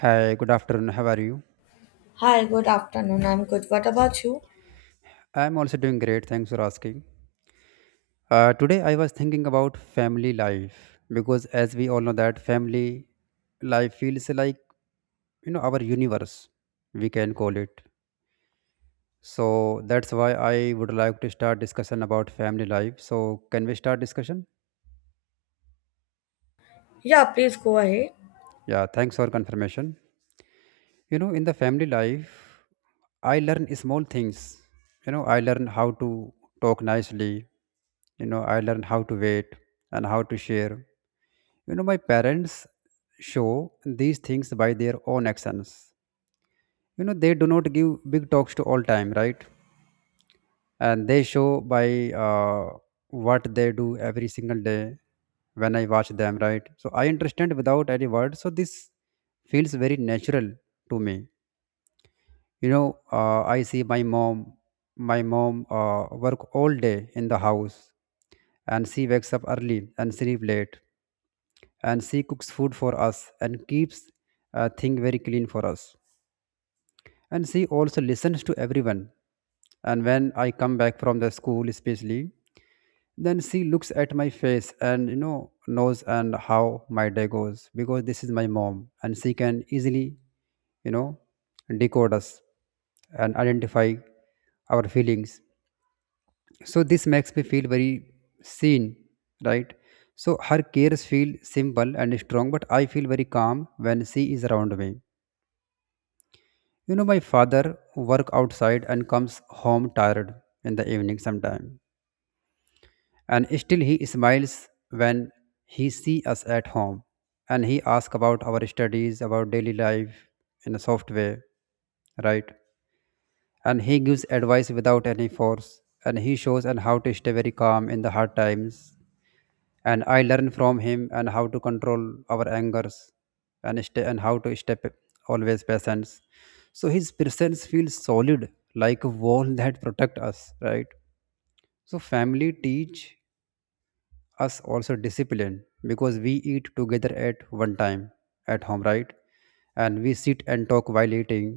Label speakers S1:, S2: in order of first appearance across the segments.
S1: Hi, good afternoon. How are you?
S2: Hi, good afternoon. I'm good. What about you?
S1: I'm also doing great. Thanks for asking. Today I was thinking about family life because, as we all know, that family life feels like our universe. We can call it. So that's why I would like to start discussion about family life. So can we start discussion?
S2: Yeah, please go ahead.
S1: Yeah. Thanks for confirmation. In the family life, I learn small things. I learn how to talk nicely. I learn how to wait and how to share. My parents show these things by their own actions. They do not give big talks to all time, right? And they show by uh, what they do every single day. When I watch them, right, so I understand without any words, so this feels very natural to me. I see my mom. My mom work all day in the house, and she wakes up early and sleep late, and she cooks food for us and keeps thing very clean for us. And she also listens to everyone, and when I come back from the school especially, then she looks at my face and knows and how my day goes, because this is my mom and she can easily you know decode us and identify our feelings. So this makes me feel very seen, right? So her cares feel simple and strong, but I feel very calm when she is around me. You know, my father work outside and comes home tired in the evening sometime, and still he smiles when he see us at home, and he asks about our studies, about daily life, in a soft way, right? And he gives advice without any force, and he shows and how to stay very calm in the hard times, and I learn from him and how to control our angers and stay and how to step always patience. So his presence feels solid, like a wall that protect us, right? So family teach us also discipline, because we eat together at one time at home, right? And we sit and talk while eating,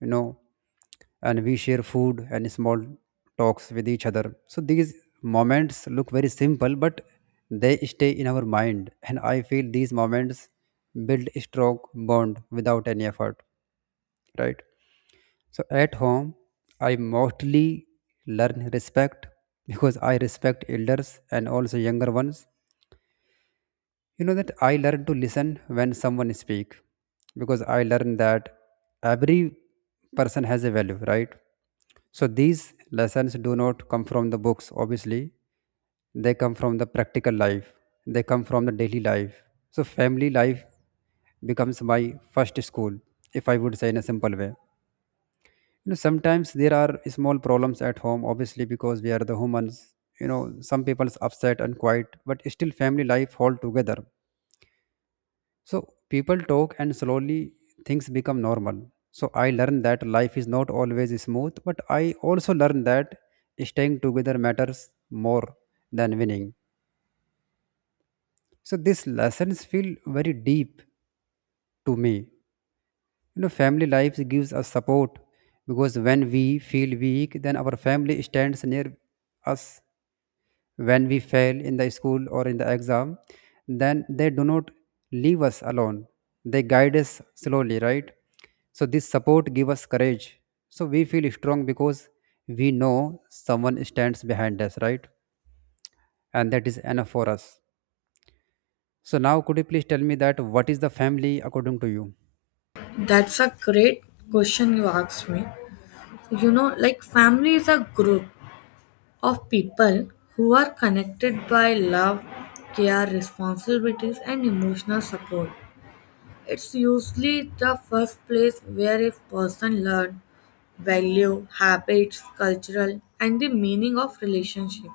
S1: you know and we share food and small talks with each other. So these moments look very simple, but they stay in our mind, and I feel these moments build a strong bond without any effort, right? So at home, I mostly learn respect, because I respect elders and also younger ones. That I learn to listen when someone speak, because I learn that every person has a value, right? So these lessons do not come from the books, obviously. They come from the practical life. They come from the daily life. So family life becomes my first school, if I would say in a simple way. You know, sometimes there are small problems at home, obviously, because we are the humans. You know, some people's upset and quiet, but still family life hold together, so people talk and slowly things become normal. So I learned that life is not always smooth, but I also learned that staying together matters more than winning. So these lessons feel very deep to me. You know, family life gives us support, because when we feel weak, then our family stands near us. When we fail in the school or in the exam, then they do not leave us alone. They guide us slowly, right? So this support give us courage, so we feel strong because we know someone stands behind us, right? And that is enough for us. So now could you please tell me that what is the family according to you?
S2: That's a great question you asked me. You know, like family is a group of people who are connected by love, care, responsibilities, and emotional support. It's usually the first place where a person learns value, habits, cultural, and the meaning of relationship.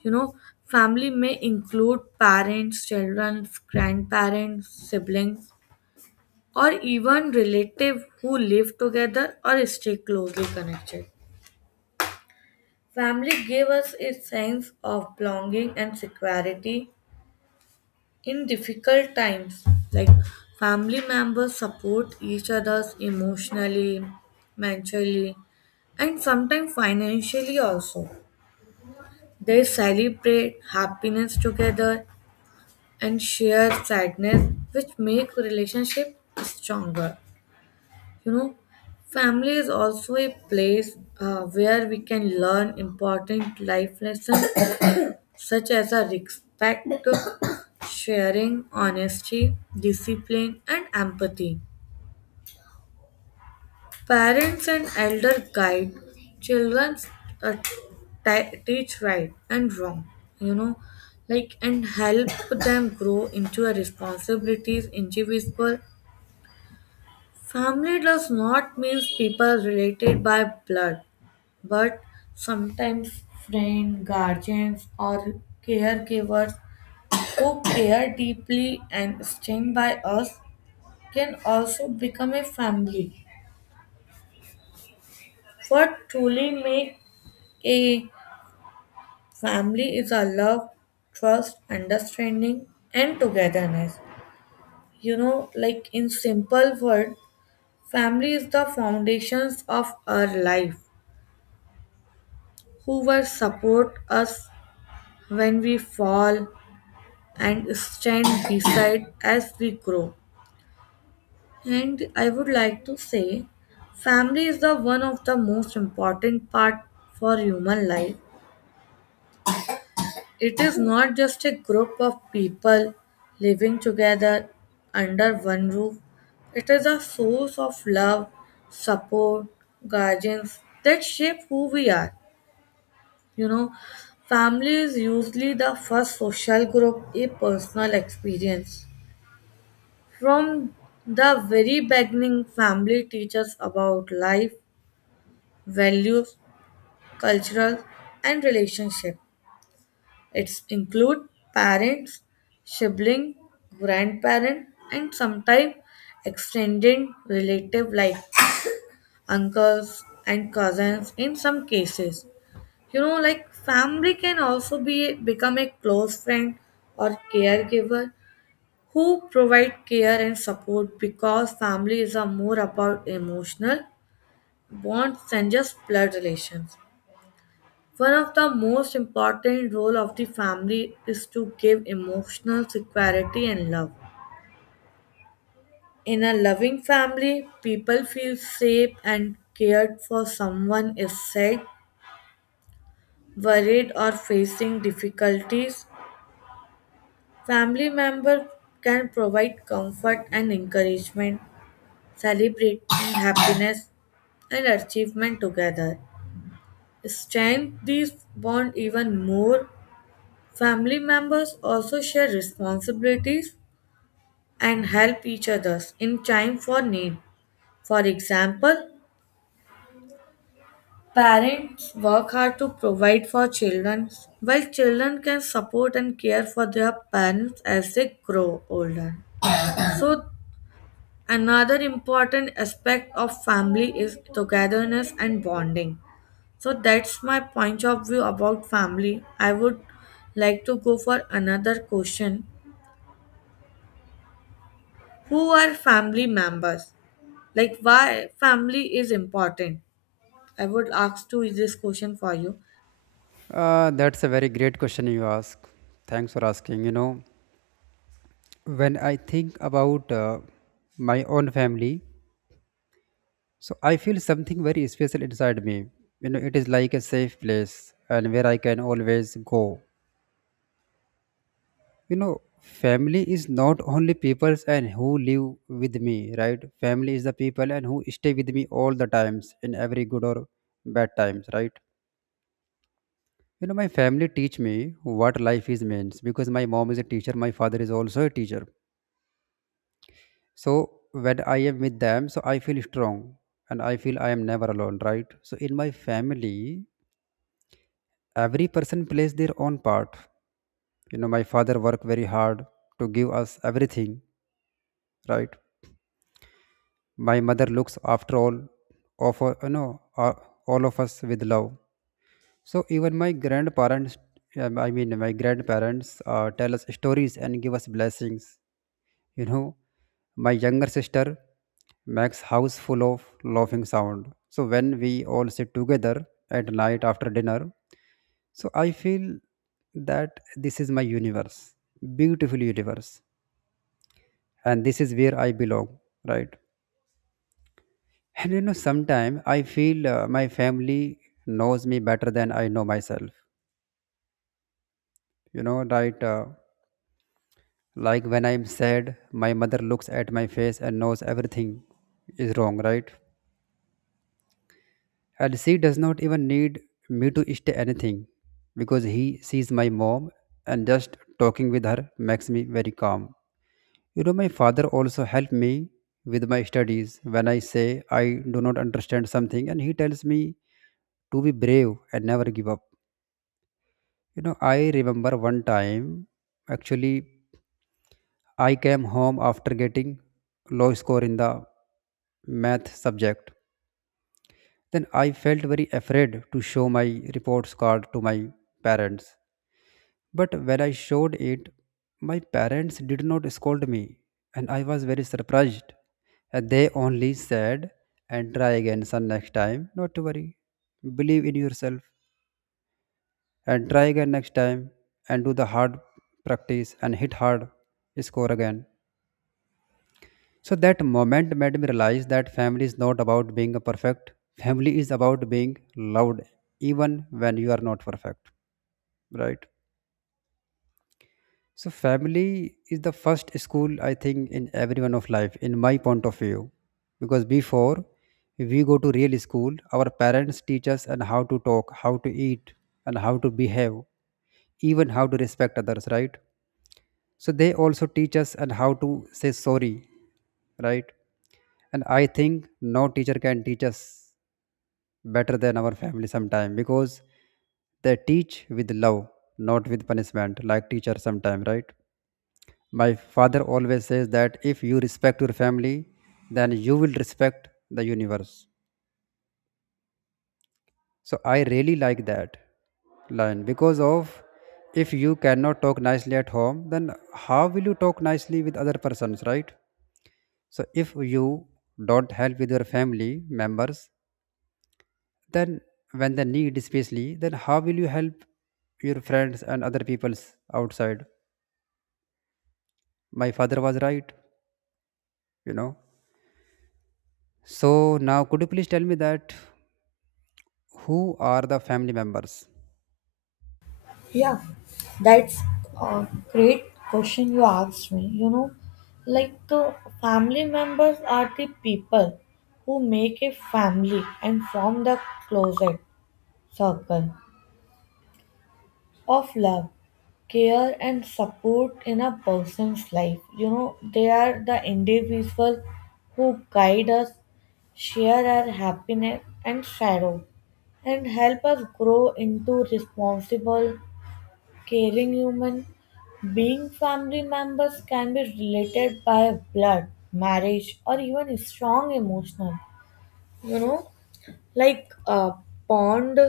S2: You know, family may include parents, children, grandparents, siblings, or even relatives who live together or stay closely connected. Family gave us a sense of belonging and security in difficult times. Like family members support each other emotionally, mentally, and sometimes financially also. They celebrate happiness together and shared sadness which make relationship stronger. You know, family is also a place where we can learn important life lessons such as a respect, sharing, honesty, discipline, and empathy. Parents and elder guide children, uh, teach right and wrong, you know, like and help them grow into a responsibilities individual. Family does not mean people related by blood, but sometimes friends, guardians, or caregivers who care deeply and stand by us can also become a family. What truly makes a family is a love, trust, understanding, and togetherness. You know, like in simple word, family is the foundations of our life who will support us when we fall and stand beside as we grow. And I would like to say, family is the one of the most important part for human life. It is not just a group of people living together under one roof. It is a source of love, support, guidance that shape who we are. You know, family is usually the first social group a personal experience. From the very beginning, family teaches about life, values, cultural, and relationship. It's include parents, sibling, grandparent, and sometimes extended relative like uncles and cousins in some cases. You know, like family can also be become a close friend or caregiver who provide care and support, because families are more about emotional bonds than just blood relations. One of the most important role of the family is to give emotional security and love. In a loving family, people feel safe and cared for someone is sad, worried, or facing difficulties. Family member can provide comfort and encouragement, celebrate happiness and achievement together. Strengthen these bond even more. Family members also share responsibilities and help each other in time for need. For example, parents work hard to provide for children, while children can support and care for their parents as they grow older. So another important aspect of family is togetherness and bonding. So that's my point of view about family. I would like to go for another question. Who are family members? Like why family is important? I would ask to this question for you.
S1: That's a very great question you ask. Thanks for asking. You know, when I think about my own family, so I feel something very special inside me. You know, it is like a safe place and where I can always go. You know, family is not only people and who live with me, right? Family is the people and who stay with me all the times in every good or bad times, right? You know, my family teach me what life is means, because my mom is a teacher, my father is also a teacher. So when I am with them, so I feel strong, and I feel I am never alone, right? So in my family, every person plays their own part. My father worked very hard to give us everything, right? My mother looks after of uh, you know uh, all of us with love. So even my grandparents tell us stories and give us blessings. you know my younger sister makes house full of laughing sound. So when we all sit together at night after dinner, so I feel that this is my universe, beautiful universe, and this is where I belong, right? And you know, sometimes I feel my family knows me better than I know myself. You know, right? Like when I'm sad, my mother looks at my face and knows everything is wrong, right? And she does not even need me to state anything, because he sees my mom, and just talking with her makes me very calm. You know, my father also helped me with my studies when I say I do not understand something, and he tells me to be brave and never give up. You know, I remember one time, actually, I came home after getting low score in the math subject. Then I felt very afraid to show my reports card to my parents. But when I showed it, my parents did not scold me, and I was very surprised. And they only said, and try again, son, next time. Not to worry. Believe in yourself, and try again next time, and do the hard practice, and hit hard, score again. So that moment made me realize that family is not about being perfect. Family is about being loved, even when you are not perfect, right? So family is the first school, I think, in everyone of life, in my point of view, because before we go to real school, our parents teach us and how to talk, how to eat, and how to behave, even how to respect others, right? So they also teach us and how to say sorry, right? And I think no teacher can teach us better than our family sometime, because they teach with love, not with punishment like teacher sometime, right? My father always says that if you respect your family, then you will respect the universe. So I really like that line, because of if you cannot talk nicely at home, then how will you talk nicely with other persons, right? So if you don't help with your family members, then when they need especially, then how will you help your friends and other peoples outside? My father was right, you know. So now could you please tell me that who are the family members?
S2: Yeah, that's a great question you asked me. You know, like family members are the people who make a family and form the closet circle of love, care, and support in a person's life. You know, they are the individual who guide us, share our happiness and sorrow, and help us grow into responsible caring human being. Family members can be related by blood marriage or even strong emotional, you know, like a bond.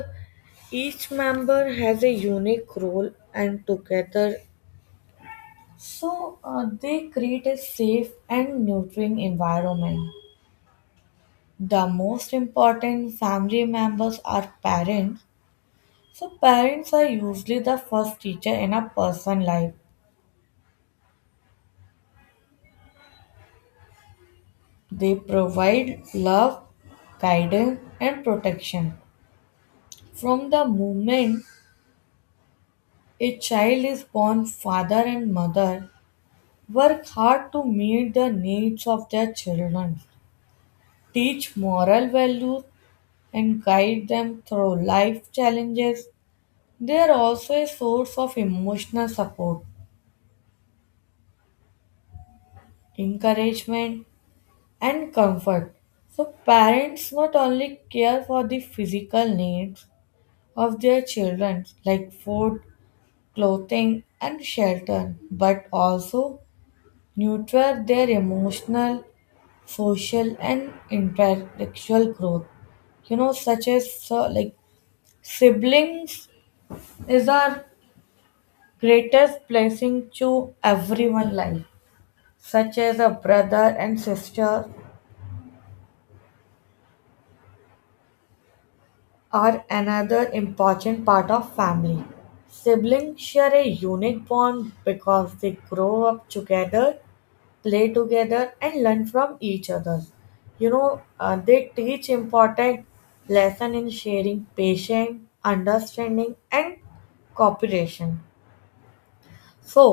S2: Each member has a unique role and together, they create a safe and nurturing environment. The most important family members are parents. So parents are usually the first teacher in a person's life. They provide love, guidance, and protection. From the moment a child is born, father and mother work hard to meet the needs of their children, teach moral values, and guide them through life challenges. They are also a source of emotional support, encouragement, and comfort. So, parents not only care for the physical needs of their children, like food, clothing, and shelter, but also nurture their emotional, social, and intellectual growth. You know, such as so, like siblings is our greatest blessing to everyone life, such as a brother and sister are another important part of family. Siblings share a unique bond because they grow up together, play together, and learn from each other. You know, they teach important lesson in sharing, patience, understanding, and cooperation. So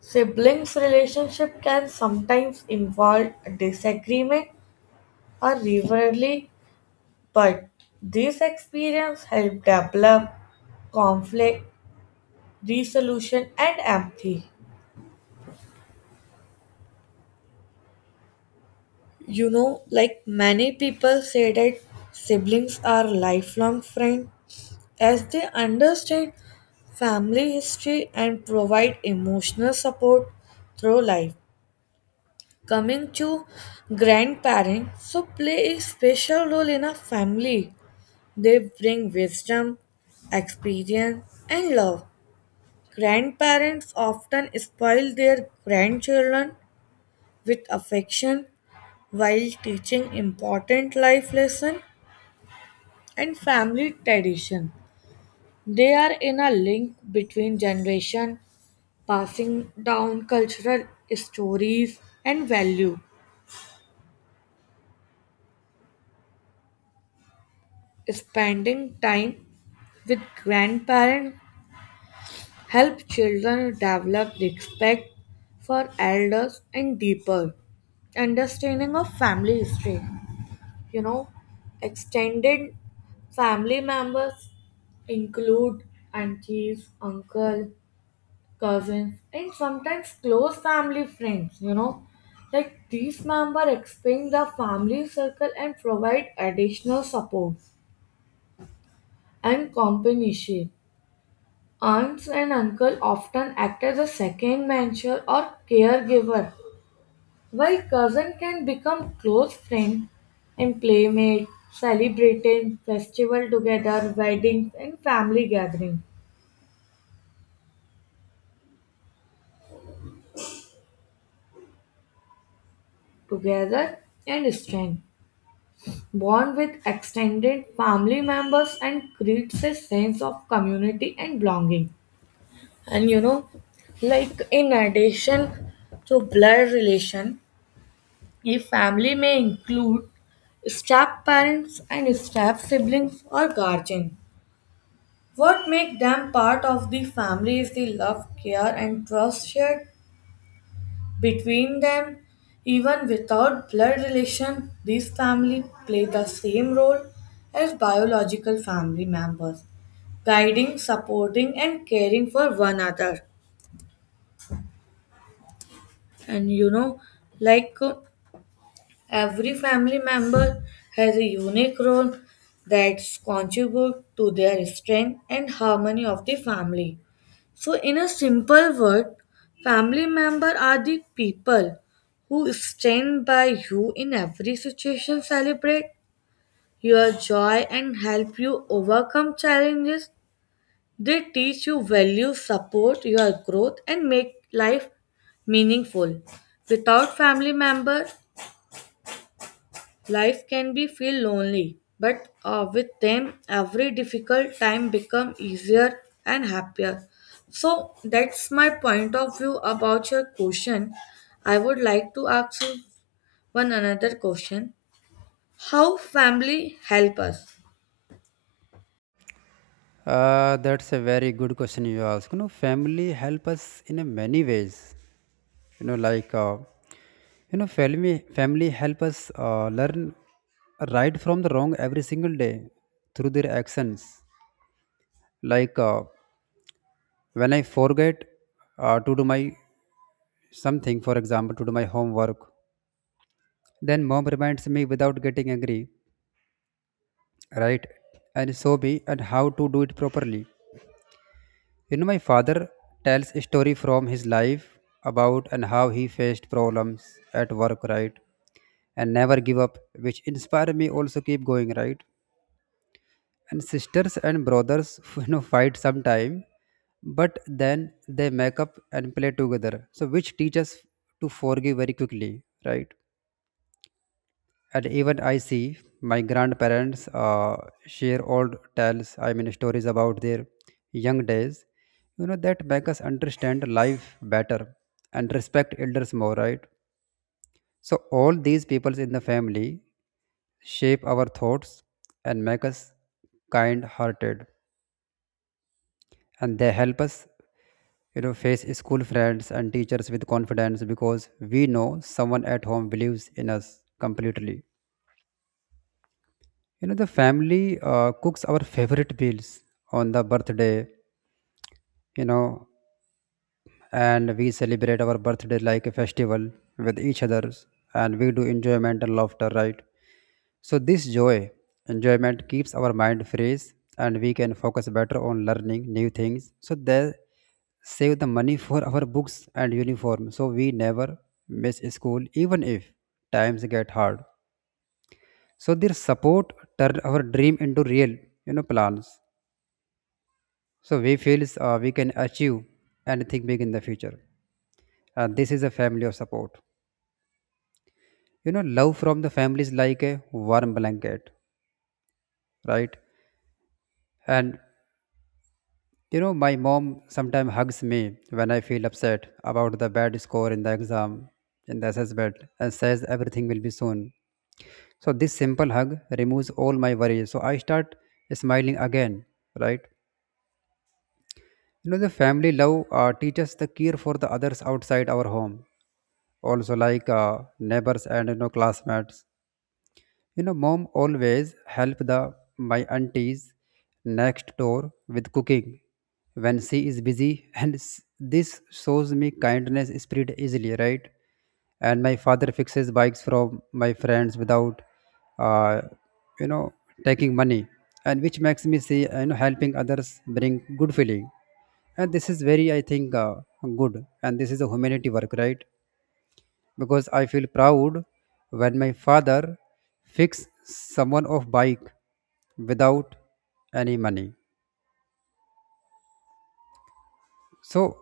S2: siblings relationship can sometimes involve disagreement or rivalry, but this experience help develop conflict resolution and empathy. You know, like many people say that siblings are lifelong friends, as they understand family history and provide emotional support through life. Coming to grandparents, so play a special role in a family. They bring wisdom, experience, and love. Grandparents often spoil their grandchildren with affection while teaching important life lessons and family tradition. They are in a link between generation, passing down cultural stories and value. Spending time with grandparents help children develop respect for elders and deeper understanding of family history. You know, extended family members include aunties, uncle, cousins, and sometimes close family friends, you know. Like these members expand the family circle and provide additional support and companionship. Aunts and uncle often act as a second mentor or caregiver, while cousin can become close friend and playmate, celebrating festival together, weddings and family gathering together and strength. Bond with extended family members and creates a sense of community and belonging. And you know, like in addition to blood relation, a family may include step parents and step siblings or guardian. What makes them part of the family is the love, care, and trust shared between them. Even without blood relation, these families play the same role as biological family members, guiding, supporting, and caring for one another. And you know, like every family member has a unique role that contributes to their strength and harmony of the family. So, in a simple word, family members are the people who stand by you in every situation, celebrate your joy, and help you overcome challenges. They teach you value, support your growth, and make life meaningful. Without family members. Life can be feel lonely, but with them, every difficult time become easier and happier. So that's my point of view about your question. I would like to ask you one another question: how family help us?
S1: That's a very good question you ask. You know, family help us in a many ways. You know, like uh, you know, family family help us learn right from the wrong every single day through their actions. Like, when I forget to do my something, for example, to do my homework, then mom reminds me without getting angry, right? And so be and how to do it properly. You know, my father tells a story from his life about and how he faced problems at work, right? And never give up, which inspire me also keep going, right? And sisters and brothers, fight sometime, but then they make up and play together. So which teaches to forgive very quickly, right? And even I see my grandparents uh, share old tales I mean stories about their young days. That make us understand life better, and respect elders more, right? So all these peoples in the family shape our thoughts and make us kind hearted, and they help us face school, friends, and teachers with confidence, because we know someone at home believes in us completely. You know, the family cooks our favorite meals on the birthday, you know, and we celebrate our birthday like a festival with each others, and we do enjoyment and laughter, right? So this joy, enjoyment keeps our mind fresh, and we can focus better on learning new things. So they save the money for our books and uniform, so we never miss school, even if times get hard. So their support turned our dream into real, plans. So we feels we can achieve anything big in the future. And this is a family of support. You know, love from the family is like a warm blanket, right? And you know, my mom sometimes hugs me when I feel upset about the bad score in the exam, in the assessment, and says everything will be soon. So this simple hug removes all my worries. So I start smiling again, right? You know, the family love teaches the care for the others outside our home also like neighbors and you know classmates. You know, mom always help the my aunties next door with cooking when she is busy and this shows me kindness spirit easily, right? And my father fixes bikes from my friends without uh, you know taking money, and which makes me see, you know, helping others bring good feeling. And this is very, I think, good, and this is a humanity work, right? Because I feel proud when my father fix someone of bike without any money. So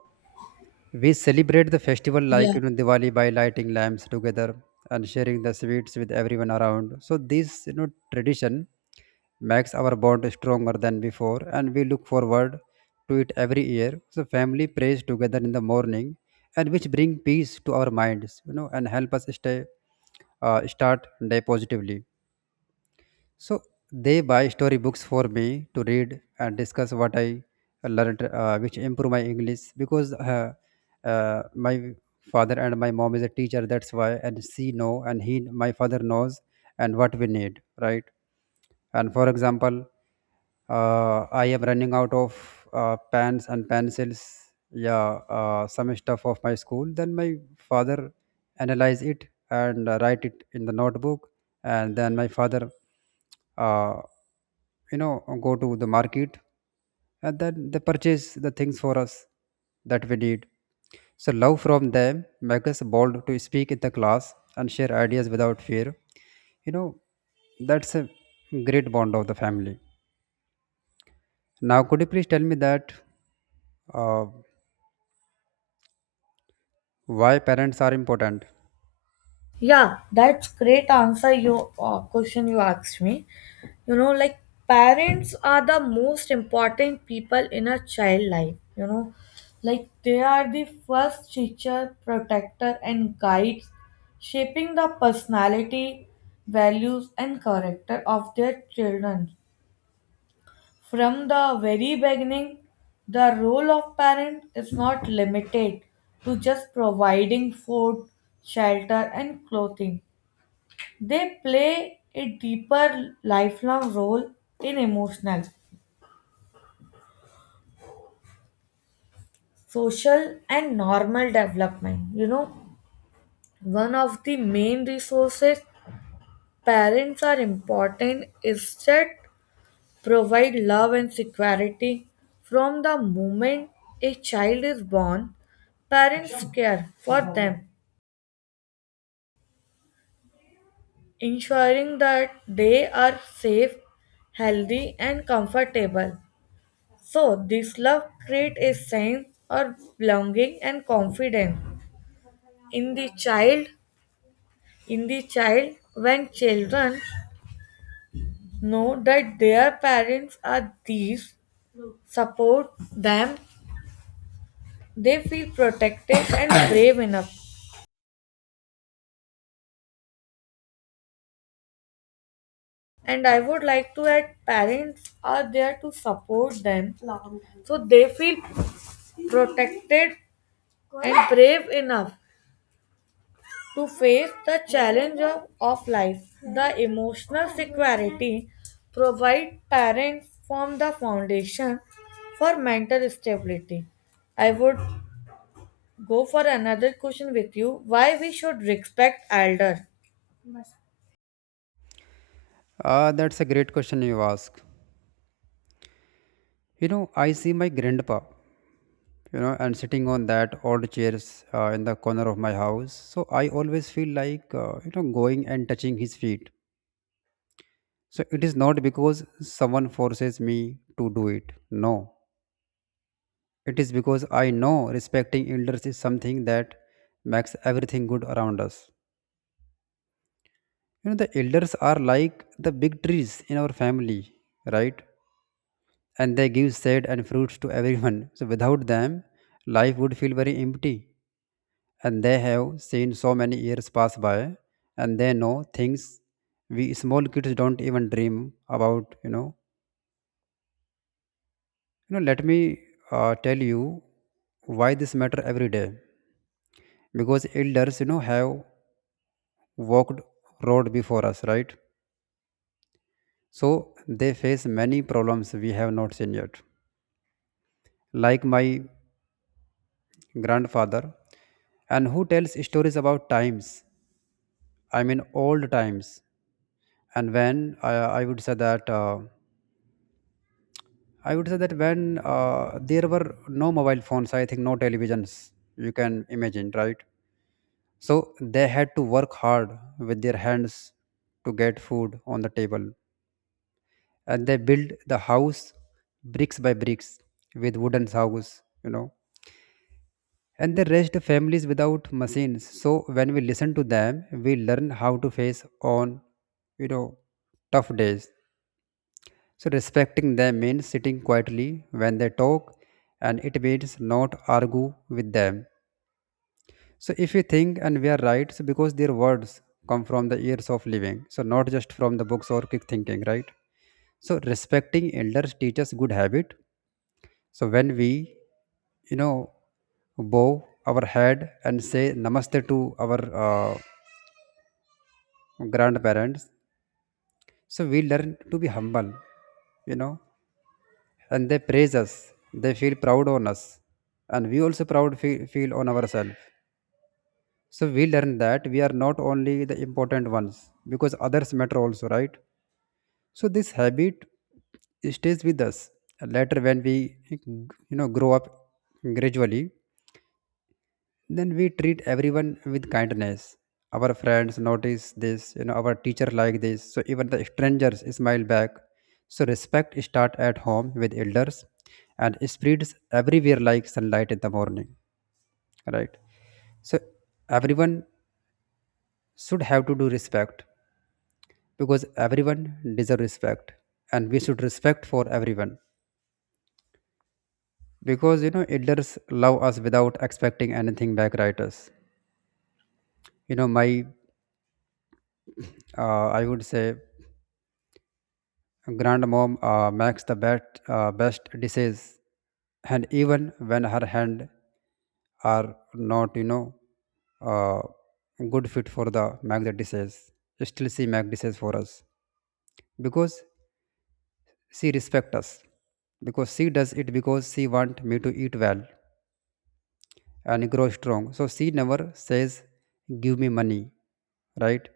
S1: we celebrate the festival
S2: Yeah.
S1: like, you know, Diwali by lighting lamps together and sharing the sweets with everyone around. So this, you know, tradition makes our bond stronger than before and we look forward to it every year. So family prays together in the morning and which bring peace to our minds, you know, and help us stay, start day positively. So they buy story books for me to read and discuss what I learned, which improve my English because my father and my mom is a teacher. That's why, and she know, and he, my father knows, and what we need, right? And for example, I am running out of pens and pencils. Yeah, some stuff of my school. Then my father analyze it and write it in the notebook, and then my father, uh, you know, go to the market and then they purchase the things for us that we need. So love from them make us bold to speak in the class and share ideas without fear, you know. That's a great bond of the family. Now, could you please tell me that, uh, why parents are important?
S2: Yeah, that's great answer you question you asked me. You know, like parents are the most important people in a child life, you know. Like they are the first teacher, protector and guides, shaping the personality, values and character of their children. From the very beginning, the role of parent is not limited to just providing food, shelter and clothing. They play a deeper lifelong role in emotional, social, and normal development. You know, one of the main resources parents are important is that provide love and security from the moment a child is born. Parents care for them, ensuring that they are safe, healthy, and comfortable. So, this love creates a sense of belonging and confidence in the child. In the child, when children know that their parents are these, support them, they feel protected and brave enough. And I would like to add, parents are there to support them, so they feel protected and brave enough to face the challenge of life. The emotional security provide parents form the foundation for mental stability. I would go for another question with you. Why we should respect elder?
S1: Ah, that's a great question you ask. You know, I see my grandpa, you know, and sitting on that old chairs in the corner of my house. So I always feel like, you know, going and touching his feet. So it is not because someone forces me to do it. No. It is because I know respecting elders is something that makes everything good around us. You know, the elders are like the big trees in our family, right? And they give shade and fruits to everyone. So without them, life would feel very empty. And they have seen so many years pass by, and they know things we small kids don't even dream about, you know. Let me tell you why this matter every day. Because elders, you know, have walked road before us, right? So they face many problems we have not seen yet, like my grandfather, and who tells stories about times, I mean old times, and when I would say that when there were no mobile phones, I think no televisions, you can imagine, right? So they had to work hard with their hands to get food on the table. And they built the house bricks by bricks with wooden house, you know. And they raised families without machines. So when we listen to them, we learn how to face on, you know, tough days. So respecting them means sitting quietly when they talk, and it means not argue with them. So if you think and we are right, so because their words come from the ears of living, so not just from the books or quick thinking, right? So respecting elders teaches good habit. So when we, you know, bow our head and say namaste to our grandparents, so we learn to be humble, you know. And they praise us, they feel proud on us, and we also proud feel on ourselves. So we learn that we are not only the important ones because others matter also, right? So this habit stays with us later when we, you know, grow up gradually. Then we treat everyone with kindness. Our friends notice this, you know, our teacher like this, so even the strangers smile back. So respect start at home with elders and spreads everywhere like sunlight in the morning, right? So everyone should have to do respect because everyone deserve respect, and we should respect for everyone because, you know, elders love us without expecting anything back, right? Us, you know, my I would say Grandmom makes the best dishes, and even when her hand are not, you know, uh, good fit for the make the dishes, still she make dishes for us because she respect us, because she does it because she want me to eat well and grow strong. So she never says, give me money, right?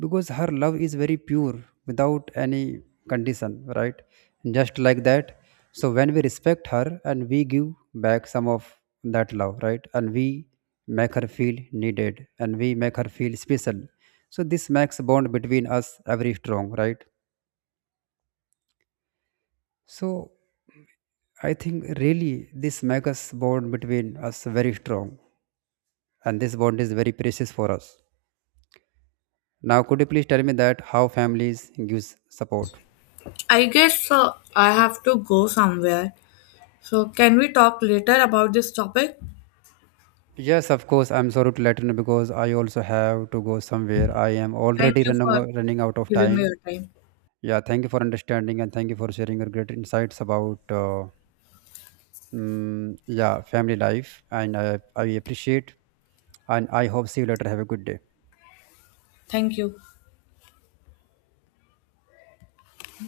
S1: Because her love is very pure without any condition, right? Just like that. So when we respect her and we give back some of that love, right? And we make her feel needed and we make her feel special. So this makes bond between us very strong, right? So I think really this makes us bond between us very strong, and this bond is very precious for us. Now, could you please tell me that how families gives support?
S2: I guess I have to go somewhere. So can we talk later about this topic?
S1: Yes, of course. I'm sorry to let you know because I also have to go somewhere. I am
S2: Thank
S1: already
S2: you
S1: running
S2: for
S1: running out of
S2: giving me
S1: time.
S2: your time.
S1: Yeah, thank you for understanding and thank you for sharing your great insights about, yeah, family life. And I appreciate and I hope see you later. Have a good day.
S2: Thank you.